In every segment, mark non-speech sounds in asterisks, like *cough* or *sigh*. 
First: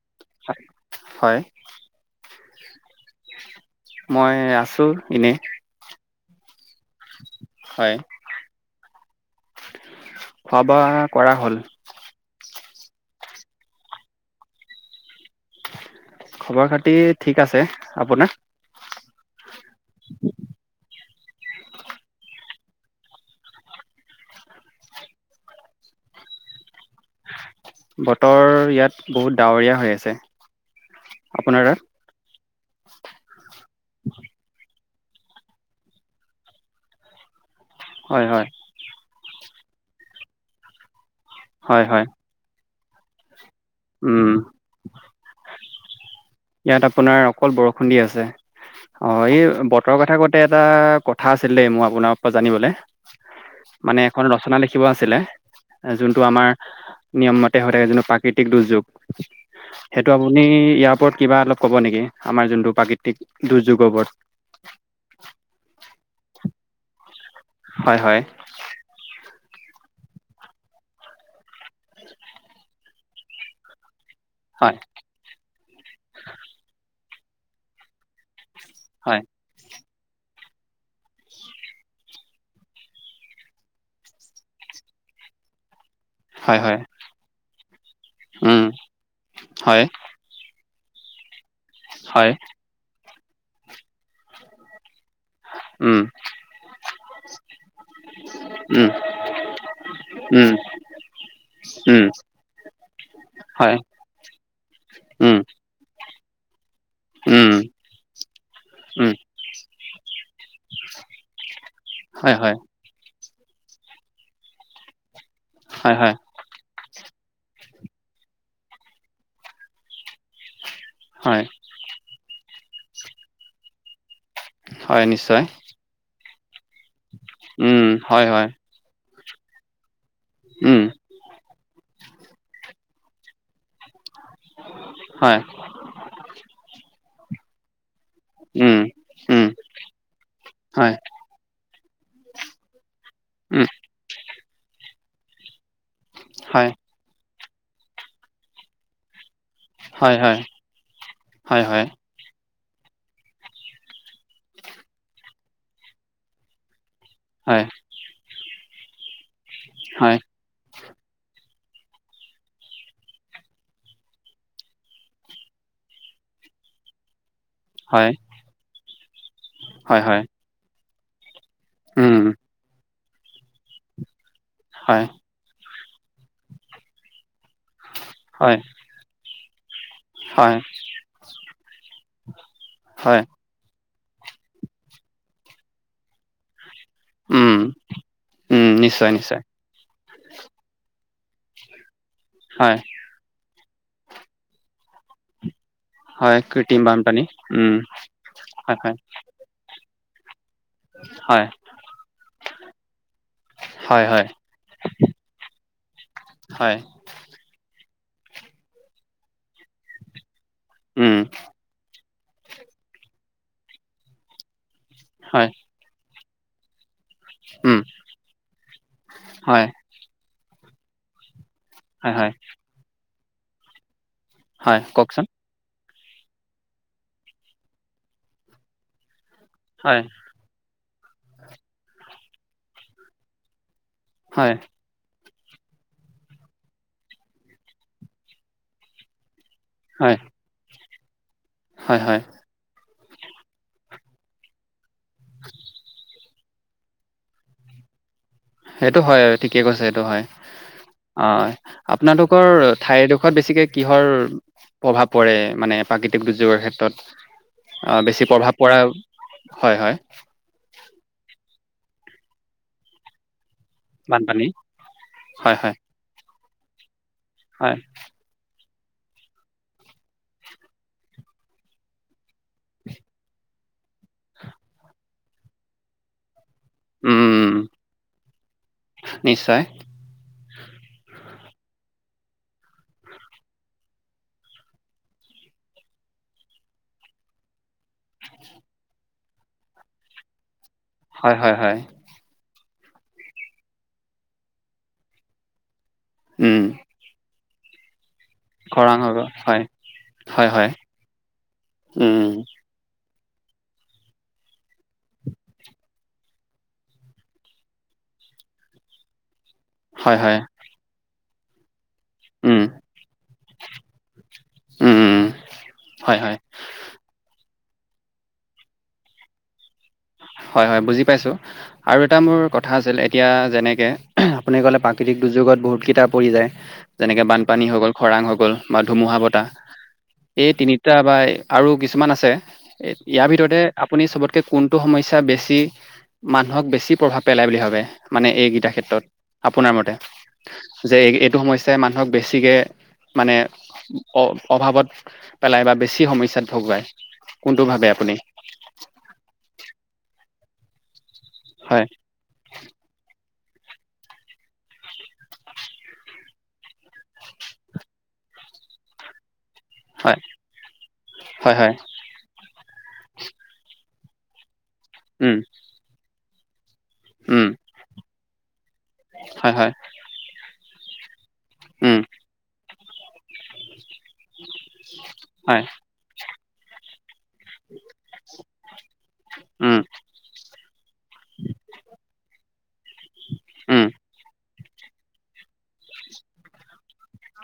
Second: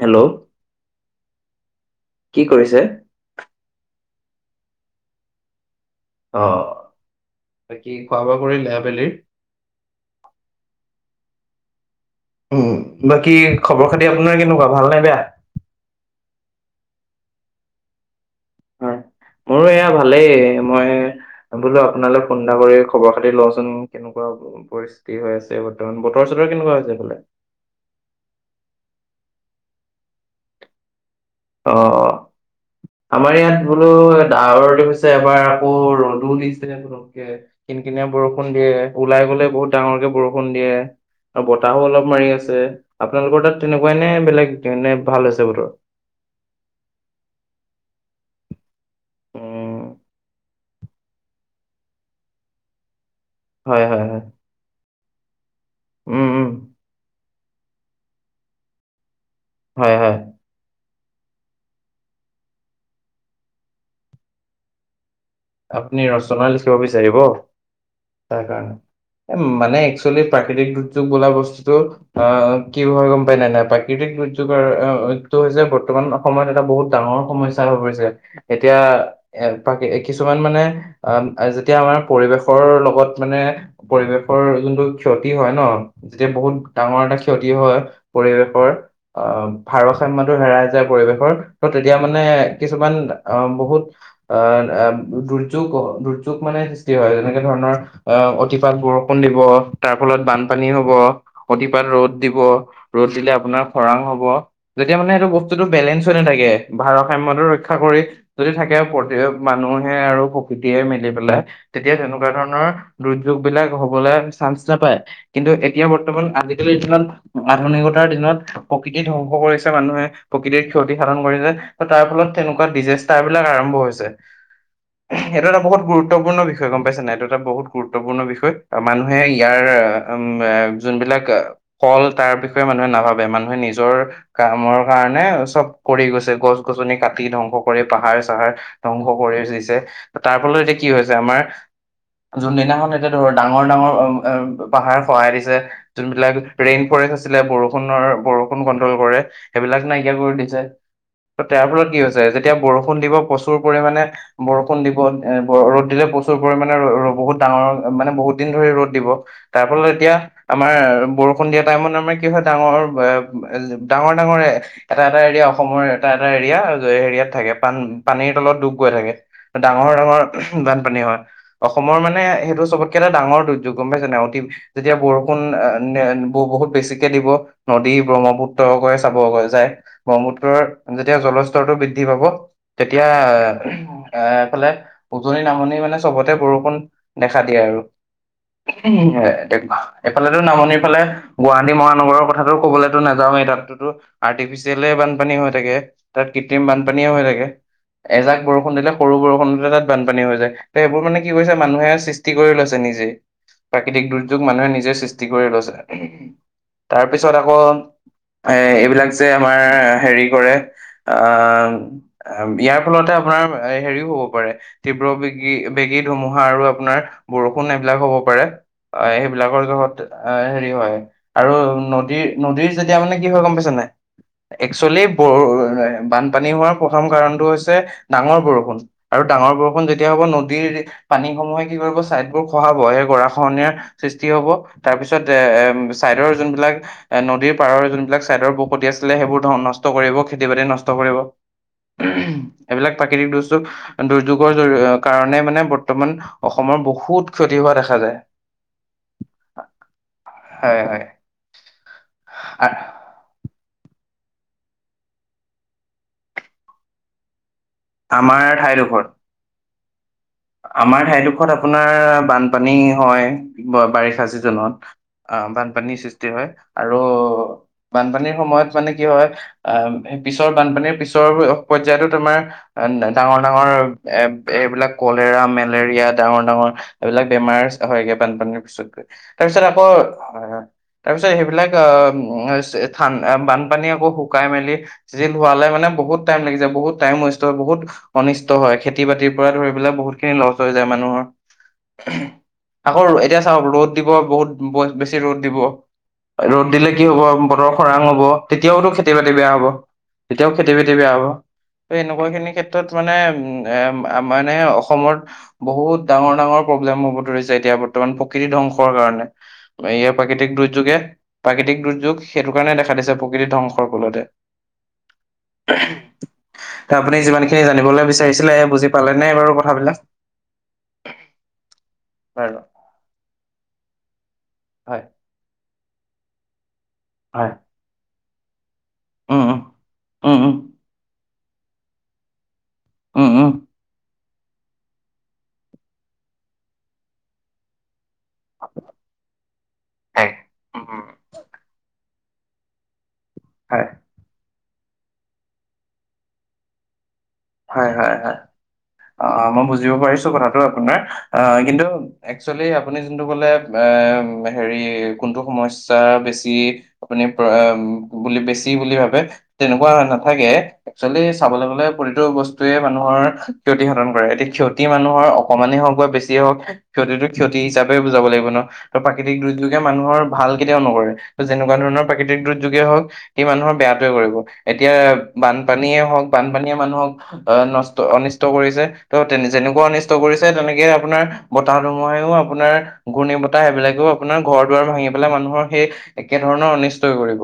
Hello. হয়। কি কয় আছে? মই আছো এনেই। অ, বাকী হয় খোৱা বোৱা কৰিলি আবেলিৰ। খোৱা বোৱা কৰা হ'ল। উম বাকী খবৰ খাতি আপোনাৰ কেনেকুৱা ভাল নে বেয়া। খবৰ খাতি ঠিক আছে আপোনাৰ। হয়, মোৰো এয়া ভালেই মই। এ বোলো আপোনালৈ ফোন এটা কৰি খবৰ খাতি লোচোন কেনেকুৱা হ'ল। পৰিস্থিতি হৈ আছে বৰ্তমান বতৰ চতৰ কেনেকুৱা হৈছে ফালে। বতৰ ইয়াত বহুত ডাৱৰীয়া হৈ আছে। আপোনাৰ অ তাত অ আমাৰ ইয়াত বোলো ডাৱৰ দে হৈছে। তে এবাৰ আকৌ ৰ'দো দিছে ঘোপোকে কিন কিনিয়া হয় হয় বৰষুণ দিয়ে। ওলাই গ'লে বহুত ডাঙৰকে বৰষুণ দিয়ে আৰু বতাহো হয় হয় অলপ মাৰি আছে। আপোনালোকৰ তাত তেনেকুৱাই নে উম বেলেগ কেনে ভাল আছে বোলো। ইয়াত আপোনাৰ অকল বৰষুণ দি আছে অ এই উম, বতৰৰ কথা ক'ত। তে এটা কথা আছিল দেই মোৰ আপোনাৰ পৰা জানিবলে হয় হয় মানে হয় এখন ৰচনা লিখা। শিকিব আছিলে উম যোনটো উম আমাৰ নিয়ম মতে হৈ থাকে যোনটো প্ৰাকৃতিক দুৰ্যোগ। হয় সেইটো হয় আপুনি ইয়াৰ ওপৰত কিবা অলপ ক'ব নেকি আমাৰ যোনটো প্ৰাকৃতিক দুৰ্যোগৰ ওপৰত। আপুনি ৰচনা লিখিব বিচাৰিব। হয় হয়। সেইকাৰণে মানে একচুৱেলি প্ৰাকৃতিক দুৰ্যোগ বোলা বস্তুতটো। অ অ কি হয় গম পাই নাই প্ৰাকৃতিক দুৰ্যোগ। এইটো কাৰ হয় অ অ এইটো হৈছে বৰ্তমান সময়ত এটা বহুত ডাঙৰ সমস্যা হৈ পৰিছে। এতিয়া হয় এক পাকে। কিছুমান মানে আহ আম যেতিয়া আমাৰ পৰিৱেশৰ লগত মানে। পৰিৱেশৰ যোনটো ক্ষতি হয় ন যেতিয়া বহুত হয় হয় ডাঙৰ এটা ক্ষতি হয়। উম পৰিৱেশৰ অ হয় ভাৰসাম্যটো হেৰাই যায় পৰিৱেশৰ ত তেতিয়া মানে। হয় কিছুমান অ বহুত অ আম বোৰ। যোগ উম, দুৰ্যোগ মানে সৃষ্টি হয় যেনেকে ধৰণৰ। আহ অতিপাত উম, বৰষুণ দিব তাৰ ফলত উম, বানপানী হব। অতিপাত উম, ৰ'দ দিব ৰ'দ দিলে আপোনাৰ হয়, খৰাং হব। যেতিয়া মানে এইটো উম, বস্তুটো বেলেঞ্চ হৈ নাথাকে। ভাৰসাম্যতো উম, ৰক্ষা কৰি যদি থাকে উম, প্ৰতি মানুহ। আৰু প্ৰকৃতিয়ে মিলি পেলাই তেতিয়া তেনেকুৱা হয়, হয়, ধৰণৰ। দুৰ্যোগ বিলাক হবলৈ চান্স নাপায় কিন্তু এতিয়া হয়, হয়, বৰ্তমান আজিকালিৰ দিনত। আধুনিকতাৰ দিনত প্ৰকৃতি ধ্বংস কৰিছে মানুহে প্ৰকৃতিৰ ক্ষতি সাধন হয়, কৰিছে। তাৰ ফলত তেনেকুৱা ডিজেষ্টাৰ বিলাক আৰম্ভ হৈছে। হয়, নিশ্চয়, এইটো এটা বহুত গুৰুত্বপূৰ্ণ বিষয় গম পাইছা নাই এইটো এটা বহুত উম, গুৰুত্বপূৰ্ণ হয়, হয়, বিষয়। মানুহে ইয়াৰ উম উম, যোনবিলাক আ। ফল তাৰ বিষয়ে মানুহে নাভাবে মানুহে নিজৰ কামৰ কাৰণে হয়, চব। কৰি গৈছে গছ গছনি কাটি ধ্বংস কৰি পাহাৰ চাহাৰ উম, ধ্বংস কৰি। উম, ছে তাৰ ফলত এতিয়া কি হয়, হৈছে আমাৰ জোনদিনাখন। ধৰ ডাঙৰ উম, ডাঙৰ অ উম পাহাৰ খহায় দিছে জোনবিলাক হয়, ৰেইন ফৰেষ্ট। সেইবিলাক বৰষুণৰ বৰষুণ কন্ট্ৰল কৰে সেইবিলাক নাইকিয়া হয়, কৰি হয়, দিছে ত হয়, তাৰ হয়, ফলত কি হৈছে। যে যেতিয়া বৰষুণ দিব প্ৰচুৰ পৰিমাণে। বৰষুণ দিব এ ৰ'দ দিলে প্ৰচুৰ পৰিমাণে ৰ ৰ বহুত হয়, ডাঙৰ। মানে বহুত দিন ধৰি ৰ'দ দিব তাৰ ফলত এতিয়া। হয়, আমাৰ বৰষুণ দিয়া টাইমত আমাৰ কি হয় ডাঙৰ বে এ ডাঙৰ ডাঙৰ। এটা-এটা এৰিয়া অসমৰ এটা-এটা এৰিয়া এৰিয়াত থাকে। পান হয়, পানীৰ তলত ডুব গৈ থাকে হয়, ডাঙৰ-ডাঙৰ হয়, বানপানী হয়। অসমৰ উম, মানে সেইটো চবতকে এটা ডাঙৰ দুৰ্যোগ গম পাইছা নাই অতি যেতিয়া হয়, বৰ ষুণ ব বহুত বেছিকে দিব নদী হয়, ব্ৰহ্মপুত্ৰক চাবগৈ যায়। হয়, ব্ৰহ্মপুত্ৰৰ যেতিয়া জলস্তৰটো বৃদ্ধি পাব হয়, তেতিয়া, এ এইফালে উজনি নামনি মানে চবতে বৰষুণ দেখা উম, দিয়ে আৰু উম, নিশ্চয়, নিশ্চয়, এইফালেতো নামনিৰ ফালে, গুৱাহাটী মহানগৰৰ কথাটো হয়, কবলেতো নাযাওঁয়েই তাতোতো আৰ্টিফিচিয়েলেই বানপানী হৈ থাকে। তাত হয়, কৃত্ৰিম বানপানীয়ে হৈ বানপানী, থাকে উম, এজাক বৰষুণ হয়, দিলে, হয়, সৰু বৰষুণতে তাত বানপানী হৈ যায় ত সেইবোৰ মানে কি হয়, কৰিছে মানুহে সৃষ্টি কৰি লৈছে নিজেই। হয়, প্ৰাকৃতিক হয়, দুৰ্যোগ মানুহে নিজেই সৃষ্টি কৰি লৈছে তাৰ হয়, তাৰ পিছত আকৌ এ এইবিলাক যে আমাৰ হেৰি কৰে। উম, আহ ইয়াৰ ফলতে আপোনাৰ হেৰিও হ'ব পাৰে, তীব্ৰ হয়, বেগী বেগী ধুমুহা আৰু আপোনাৰ, বৰষুণ উম, এইবিলাক হ'ব পাৰে হয়, সেইবিলাকৰ জহত হেৰি হয় আৰু হয়, হয়, নদীৰ-নদীৰ যেতিয়া মানে কি হয় গম পাইছা নাই হয়, একচুৱেলি ব কওকচোন, বানপানী হোৱাৰ প্ৰথম কাৰণটো হৈছে ডাঙৰ বৰষুণ। আৰু ডাঙৰ বৰষুণ হয়, যেতিয়া হ'ব নদীৰ পানীসমূহে কি কৰিব ছাইদবোৰ খহাব সেই গৰাখহনীয়াৰ, সৃষ্টি হ'ব হয়, তাৰ পিছত এ ছাইডৰ যোনবিলাক এ নদীৰ পাৰৰ যোনবিলাক চাইডৰ বখতি আছিলে সেইবোৰ ধন নষ্ট হয়, কৰিব খেতিবাতি নষ্ট কৰিব। হয়, হয়, এইবিলাক প্ৰাকৃতিক দুৰ্যোগ দুৰ্যোগৰ কাৰণে মানে বৰ্তমান, অসমৰ বহুত ক্ষতি হোৱা দেখা। সেইটো হয় ঠিকে কৈছে সেইটো হয় হয় হয় অ আপোনালোকৰ আ- ঠাইডোখৰত বেছিকে, কিহৰ প্ৰভাৱ পৰে মানে প্ৰাকৃতিক দুৰ্যোগৰ ক্ষেত্ৰত? অ, বেছি আমাৰ প্ৰভাৱ পৰা ঠাইডোখৰত হয়-হয়। আমাৰ ঠাইডোখৰত আপোনাৰ বানপানী হয়। বাৰিষা বানপানী চিজনত অ হয় হয় বানপানীৰ সৃষ্টি হয় আৰু হয় বানপানীৰ সময়ত মানে কি হয়? আহ সেই পিছৰ বানপানীৰ পিছৰ পৰ্যায়তো তোমাৰ ডাঙৰ-ডাঙৰ এইবিলাক কলেৰা মেলেৰিয়া ডাঙৰ-ডাঙৰ, এইবিলাক উম বেমাৰ হয়গে বানপানীৰ পিছত গৈ নিশ্চয় তাৰপিছত আকৌ হয়-হয়। তাৰপিছত সেইবিলাক অ, স্হান বানপানী আকৌ শুকাই মেলি, চিজিল হোৱালে মানে বহুত টাইম লাগি যাই বহুত টাইম ৱেষ্ট হয় বহুত অনিষ্ট হয় খেতি বাতিৰ পৰা ধৰি, পেলাই বহুত খিনি লছ হৈ যায় মানুহৰ। হয় হয় হয় আকৌ এতিয়া চাওক ৰ'দ দিব বহুত বেছি ৰ'দ দিব উম ৰ'দ দিলে, কি হ'ব বতৰ খৰাং হ'ব। তেতিয়াওতো খৰাং খেতি বাতি বেয়া হয় হ'ব, হয় তেতিয়াও হয় খেতি বাতি বেয়া হ'ব ত উম এনেকুৱা খিনি ক্ষেত্ৰত মানে উ মানে অসমত, বহুত ডাঙৰ ডাঙৰ প্ৰব্লেম হ'ব ধৰিছে এতিয়া বৰ্তমান প্ৰকৃতি ধ্বংসৰ কাৰণে। ইয়াৰ হয় হয় প্ৰাকৃতিক দুৰ্যোগে প্ৰাকৃতিক দুৰ্যোগ, সেইটো উম কাৰণে দেখা দিছে প্ৰকৃতি ধ্বংসৰ ফলতে। উম উম হয় হয় এতিয়া আপুনি যিমান খিনি জানিবলৈ বিচাৰিছিলে বুজি পালে নে বাৰু কথাবিলাক? হয়-হয় বুজি পাইছোঁ আৰু এটা মোৰ বাৰু কথা আছিল এতিয়া যেনেকে আপুনি ক'লে হয় প্ৰাকৃতিক দুৰ্যোগত বহুতকেইটা পৰি যায় যেনেকৈ হয় বানপানী হৈ গ'ল, খৰাং হৈ গ'ল। বা ধুমুহা উম বতাহ উম উম এই উম তিনিটা বা আৰু কিছুমান আছে। এ ইয়াৰ উম উম ভিতৰতে আপুনি চবতকে কোনটো সমস্যা বেছি মানুহক বেছি প্ৰভাৱ পেলায় বুলি ভাবে? মানে এইকেইটা ক্ষেত্ৰত আপোনাৰ মতে হয় উম যে এই এইটো সমস্যাই মানুহক বেছিকে মানে হয় অ-অভাৱত পেলাই বা বেছি সমস্যাত ভুগায়। হয়, হয়, হয়, অ', মই বুজিব পাৰিছো কথাটো আপোনাৰ অ', কিন্তু হয় একচুৱেলি আপুনি যোনটো ক'লে এ হেৰি, কোনটো সমস্যা বেছি আপুনি প্ৰ এ বুলি বেছি বুলি ভাবে। তেনেকুৱা হয় নাথাকে একচুৱেলি হয় চাবলৈ হয় গলে প্ৰতিটো বস্তুৱে মানুহৰ ক্ষতিসাধন কৰে। এতিয়া ক্ষতি মানুহৰ উম অকমানেই হওঁক বা বেছিয়ে হওক ক্ষতিটো উম ক্ষতি হিচাপেই বুজাব লাগিব ন' আৰু প্ৰাকৃতিক হয় হয় দুৰ্যোগে মানুহৰ ভাল কেতিয়াও নকৰে। যেনেকুৱা উম ধৰণৰ প্ৰাকৃতিক দুৰ্যোগে হওক সি মানুহৰ বেয়াটোৱে কৰিব, এতিয়া হয় বানপানীয়ে হওক বানপানীয়ে মানুহক আহ নষ্ট অনিষ্ট কৰিছে ত' তে উম যেনেকুৱা অনিষ্ট কৰিছে তেনেকে আপোনাৰ বতাহ ধুমুহাইও আপোনাৰ ঘূৰ্ণী বতাহ উম সেইবিলাকেও আপোনাৰ ঘৰ দুৱাৰ ভাঙি পেলাই মানুহৰ সেই একে ধৰণৰ অনিষ্টই কৰিব।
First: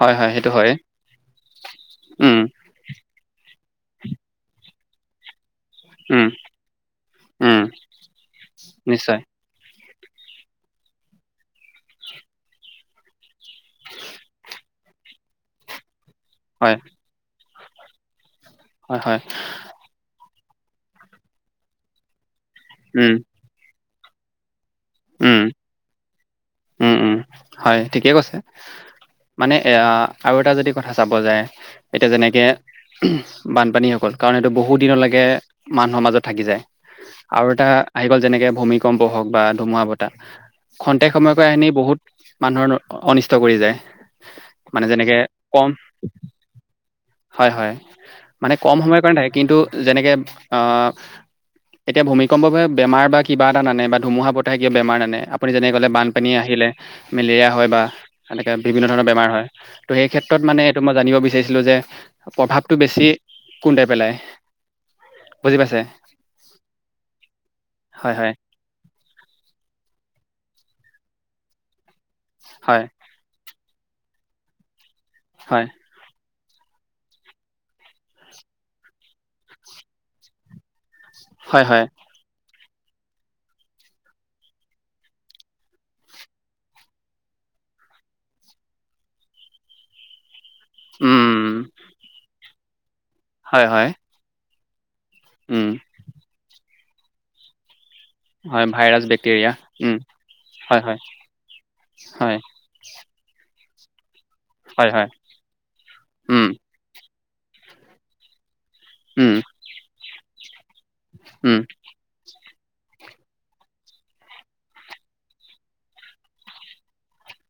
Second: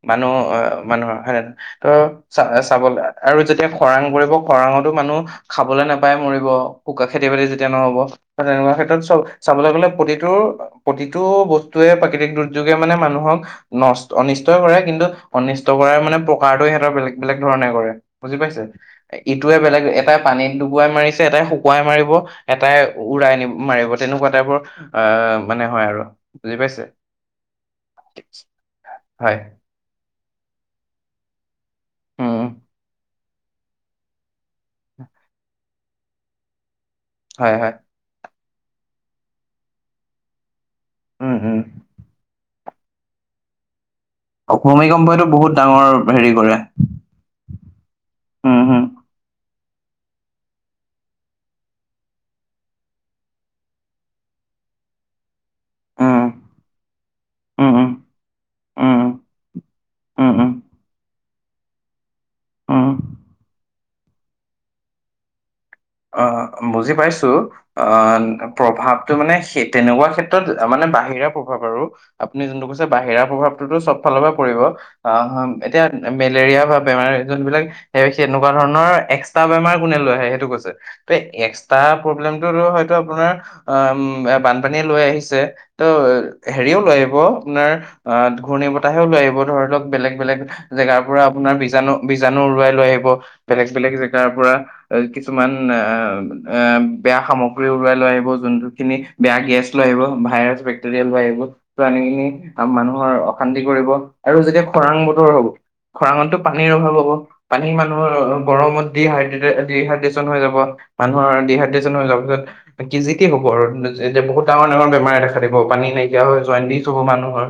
হয় মানুহ হয় সেইটো হয় আহ, মানুহৰ হয়ে ত' উম চ-চাবলৈ আৰু যেতিয়া খৰাং পৰিব খৰাংতো মানুহ খাবলৈ নাপায় উম মৰিব, শুকা খেতি-বাতি উম যেতিয়া নহ'ব ত' তেনেকুৱা ক্ষেত্ৰত চব নিশ্চয় চাবলৈ গ'লে প্ৰতিটো প্ৰতিটো বস্তুৱে প্ৰাকৃতিক দুৰ্যোগে মানে মানুহক নষ্ট অনিষ্টই কৰে কিন্তু অনিষ্ট কৰাৰ মানে প্ৰকাৰটো হয় সিহঁতৰ বেলেগ বেলেগ ধৰণে কৰে বুজি পাইছে? হয় হয় ইটোৱে বেলেগ এটা পানীত ডুবুৱাই মাৰিছে, এটাই শুকুৱাই মাৰিব, এটাই উম উৰাই নি মাৰিব, তেনেকুৱা টাইপৰ অ', উম মানে হয় আৰু। বুজি পাইছে উম, উম, হয়, ঠিকে কৈছে হয় মানে এইয়া আৰু এটা যদি কথা চাব যায় এতিয়া উম যেনেকে বানপানী হৈ গ'ল কাৰণ, এইটো বহু দিনলৈকে মানুহৰ মাজত থাকি যায়, আৰু হয় এটা হয় আহি গ'ল যেনেকে ভূমিকম্প হওক বা ধুমুহা বতাহ খন্তেক উম সময়কৈ উম আনি বহুত মানুহৰ অনিষ্ট কৰি যাই। ভুমিকম্পইতো বহুত ডাঙৰ হেৰি কৰে। হয়, হয়, মানে উম কম উম সময়ৰ কাৰণে থাকে কিন্তু যেনেকে অ' এতিয়া ভূমিকম্পই বেমাৰ বা কিবা এটা নানে বা ধুমুহা বতাহে কিবা বেমাৰ নানে আপুনি যেনে ক'লে উম বানপানী আহিলে মেলেৰিয়া হয় উম উম বা এনেকৈ বিভিন্ন ধৰণৰ উম বেমাৰ হয়। ত' সেই উম ক্ষেত্ৰত মানে উম এইটো মই জানিব বিচাৰিছিলো যে প্ৰভাৱটো বেছি উম কোনটোৱে পেলাই বুজি পাইছে? অ', বুজি পাইছো হয় হয় অ' প্ৰভাৱটো মানে সেই তেনেকুৱা ক্ষেত্ৰত মানে বাহিৰা প্ৰভাৱ আৰু। আপুনি যোনটো হয় কৈছে বাহিৰা প্ৰভাৱটোতো চব ফালৰ পৰা পৰিব আহ, হয় এতিয়া মেলেৰিয়া বা বেমাৰ যোনবিলাক সেনেকুৱা ধৰণৰ এক্সট্ৰা বেমাৰ কোনে লৈ আহে সেইটো কৈছে? ত' হয় এক্সট্ৰা হয় প্ৰব্লেমটোতো হয়তো আপোনাৰ ওম বানপানীয়ে লৈ আহিছে। ত' হেৰিও লৈ আহিব আপোনাৰ অ', ঘূৰ্ণী বতাহেও লৈ আহিব ধৰি লওঁক বেলেগ বেলেগ জেগাৰ পৰা উম আপোনাৰ বীজাণু বীজাণু উৰুৱাই লৈ আহিব হয় বেলেগ হয় বেলেগ জেগাৰ পৰা কিছুমান এ উম এ বেয়া সামগ্ৰী উৰুৱাই লৈ আহিব। হয় যোনটো খিনি ভাইৰাছ বেয়া বেক্টেৰিয়া গেছ লৈ উম আহিব ভাইৰাছ হয় হয় বেক্টেৰিয়া লৈ আহিব ত' আনি কিনি হয় মানুহৰ অশান্তি কৰিব, আৰু যেতিয়া হয় খৰাং হয় বতৰ হব খৰাঙতটো উম পানীৰ অভাৱ হ'ব। পানী মানুহৰ গৰমত উম ডিহাইড্ৰেচেত ডিহাইড্ৰেচন হৈ যাব। মানুহৰ উম ডিহাইড্ৰেচন হৈ যোৱাৰ পিছত কি যি টি হ'ব আৰু, যে বহুত ডাঙৰ, ডাঙৰ বেমাৰে দেখা দিব পানী নাইকিয়া হৈ জণ্ডিচ হ'ব মানুহৰ।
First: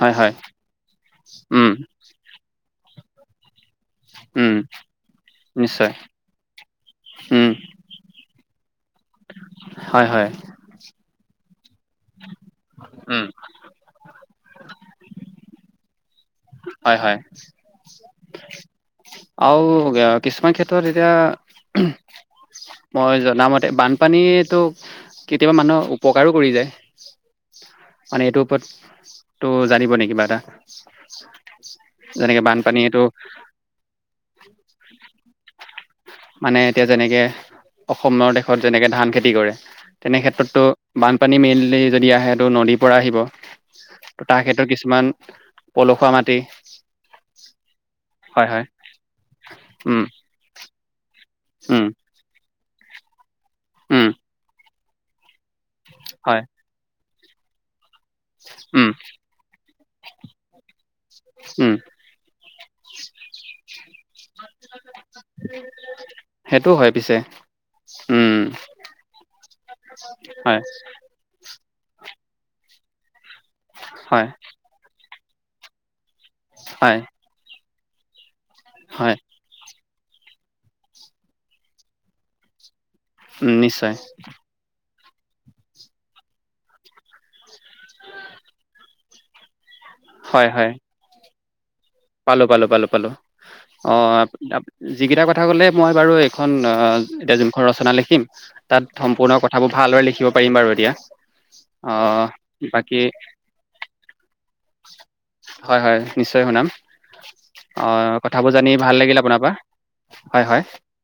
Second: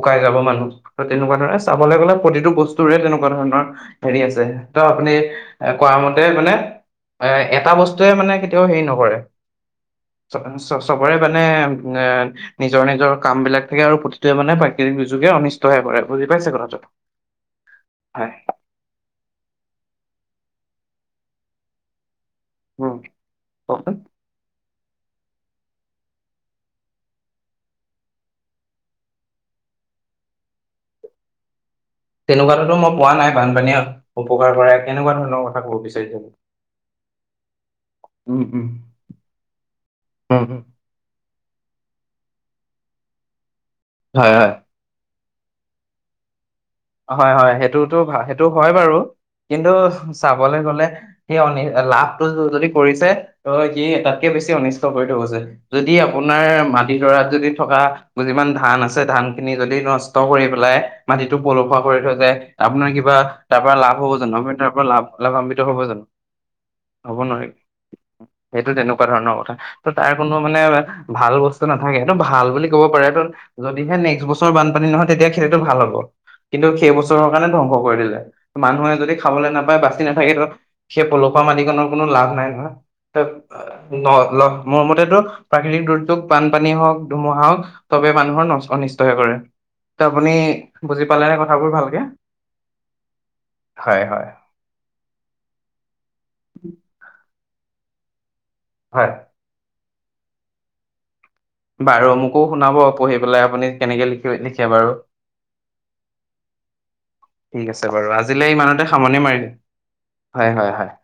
হয় হয় যাব মানুহ। ত' তেনেকুৱা ধৰণে উম চাবলে গলে প্ৰতিটো বস্তুৰে তেনেকুৱা ধৰণৰ হেৰি আছে। উম ত' আপুনি এ নিশ্চয় কোৱা মতে মানে এ উম এটা বস্তুৱে মানে কেতিয়াও হেৰি নকৰে। হয়, হয়। চ-চবৰে মানে আ, নিজৰ, নিজৰ উম কাম বিলাক থাকে আৰু প্ৰতি টোৱে মানে প্ৰাকৃতিক দূৰ্যোগে অনিষ্টহে কৰে বুজি পাইছে কথাটো? হয় হয় হয়। আৰু আ, কিছুমান ক্ষেত্ৰত এতিয়া উম মই জনা মতে কওকচোন বানপানীয়েতো কেতিয়াবা মানুহৰ উপকাৰো কৰি যায়। মানে এইটোৰ ওপৰত তো, জানিবনি কিবা এটা? যেনেকে বানপানী এইটো পানীয়ে উপকাৰ কৰে কেনেকুৱা ধৰণৰ কথা ক'ব বিচাৰিচে? মানে এতিয়া যেনেকে অসমৰ উম দেশত উম যেনেকে ধান খেতি কৰে, তেনে উম উম। ক্ষেত্ৰতটো বানপানী মেইনলি যদি আহেটো নদীৰ পৰা আহিব, হয় তাৰ হয় ক্ষেত্ৰত কিছুমান পলসুৱা মাটি। হয়, হয়। সেইটোতো সেইটো হয় বাৰু, কিন্তু উম চাবলৈ গ'লে সেই অনি উম লাভটো যদি কৰিছে, ত' সি উম তাতকে বেছি অনিষ্ট কৰি থৈ গৈছে। যদি হয় আপোনাৰ মাটিডৰাত যদি থকা যিমান ধান উম আছে ধান খিনি যদি নষ্ট কৰি পেলাই, মাটিটোক উম পলসুৱা কৰি থৈ যায়, আপোনাৰ কিবা তাৰ পৰা লাভ হ'ব জানোঁ? আপুনি তাৰ পৰা লাভ লাভান্বিত হ'ব জানোঁ? সেইটো হয় *unintelligible* পিছে হ'ব নোৱাৰি। উম সেইটো তেনেকুৱা ধৰণৰ কথা, ত' তাৰ কোনো মানে হয় ভাল বস্তু নাথাকে এইটো ভাল বুলি ক'ব পাৰে, যদিহে নেক্সট হয় বছৰ বানপানী নহয় তেতিয়া খে সেইটো ভাল হ'ব, কিন্তু সেই হয় বছৰৰ কাৰণে ধ্বংস কৰি দিলে। মানুহে যদি হয় খাবলৈ নাপায় বাচি নাথাকে ত, সেই পলসুৱা মাটিকনৰ কোনো লাভ নাই নহয়। উম নিশ্চয় *unintelligible* মোৰ মতেতো প্ৰাকৃতিক দুৰ্যোগ বানপানী হওঁক, ধুমুহা হওঁক, চবে মানুহৰ নষ-অনিষ্টহে কৰে। ত আপুনি হয় হয় বুজি পালেনে কথাবোৰ ভালকে? পালো, পালো, পালো, পালো। হয় অ', হয় আপ আপ যিকেইটা কথা ক'লে মই বাৰু এইখন অ', এতিয়া যোনখন ৰচনা লিখিম, তাত হয় সম্পূৰ্ণ কথ থাবোৰ ভালদৰে লিখিব পাৰিম বাৰু এতিয়া। অ বাৰু মোকো শুনাব বাকী পঢ়ি পেলাই আপুনি কেনেকে লিখ-লিখে বাৰু। হয়, হয়। নিশ্চয় শুনাম। ঠিক অ আছে বাৰু কথাবোৰ আজিলৈ জানি ইমানতে ভাল লাগিল সামৰণি আপোনাৰ পৰা মাৰিলো। হয়, হয়, হয়।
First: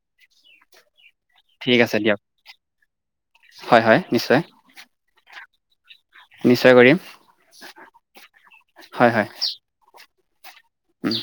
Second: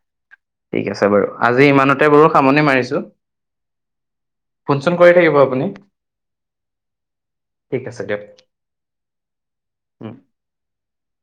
ঠিক আছে বাৰু। আজি ঠিক আছে ইমানতে দিয়ক বাৰু সামৰণি মাৰিছোঁ। হয়, হয় নিশ্চয়। ফোন চোন কৰি থাকিব আপুনি। নিশ্চয় কৰিম, ঠিক আছে দিয়ক হয়, হয়। উম। উম।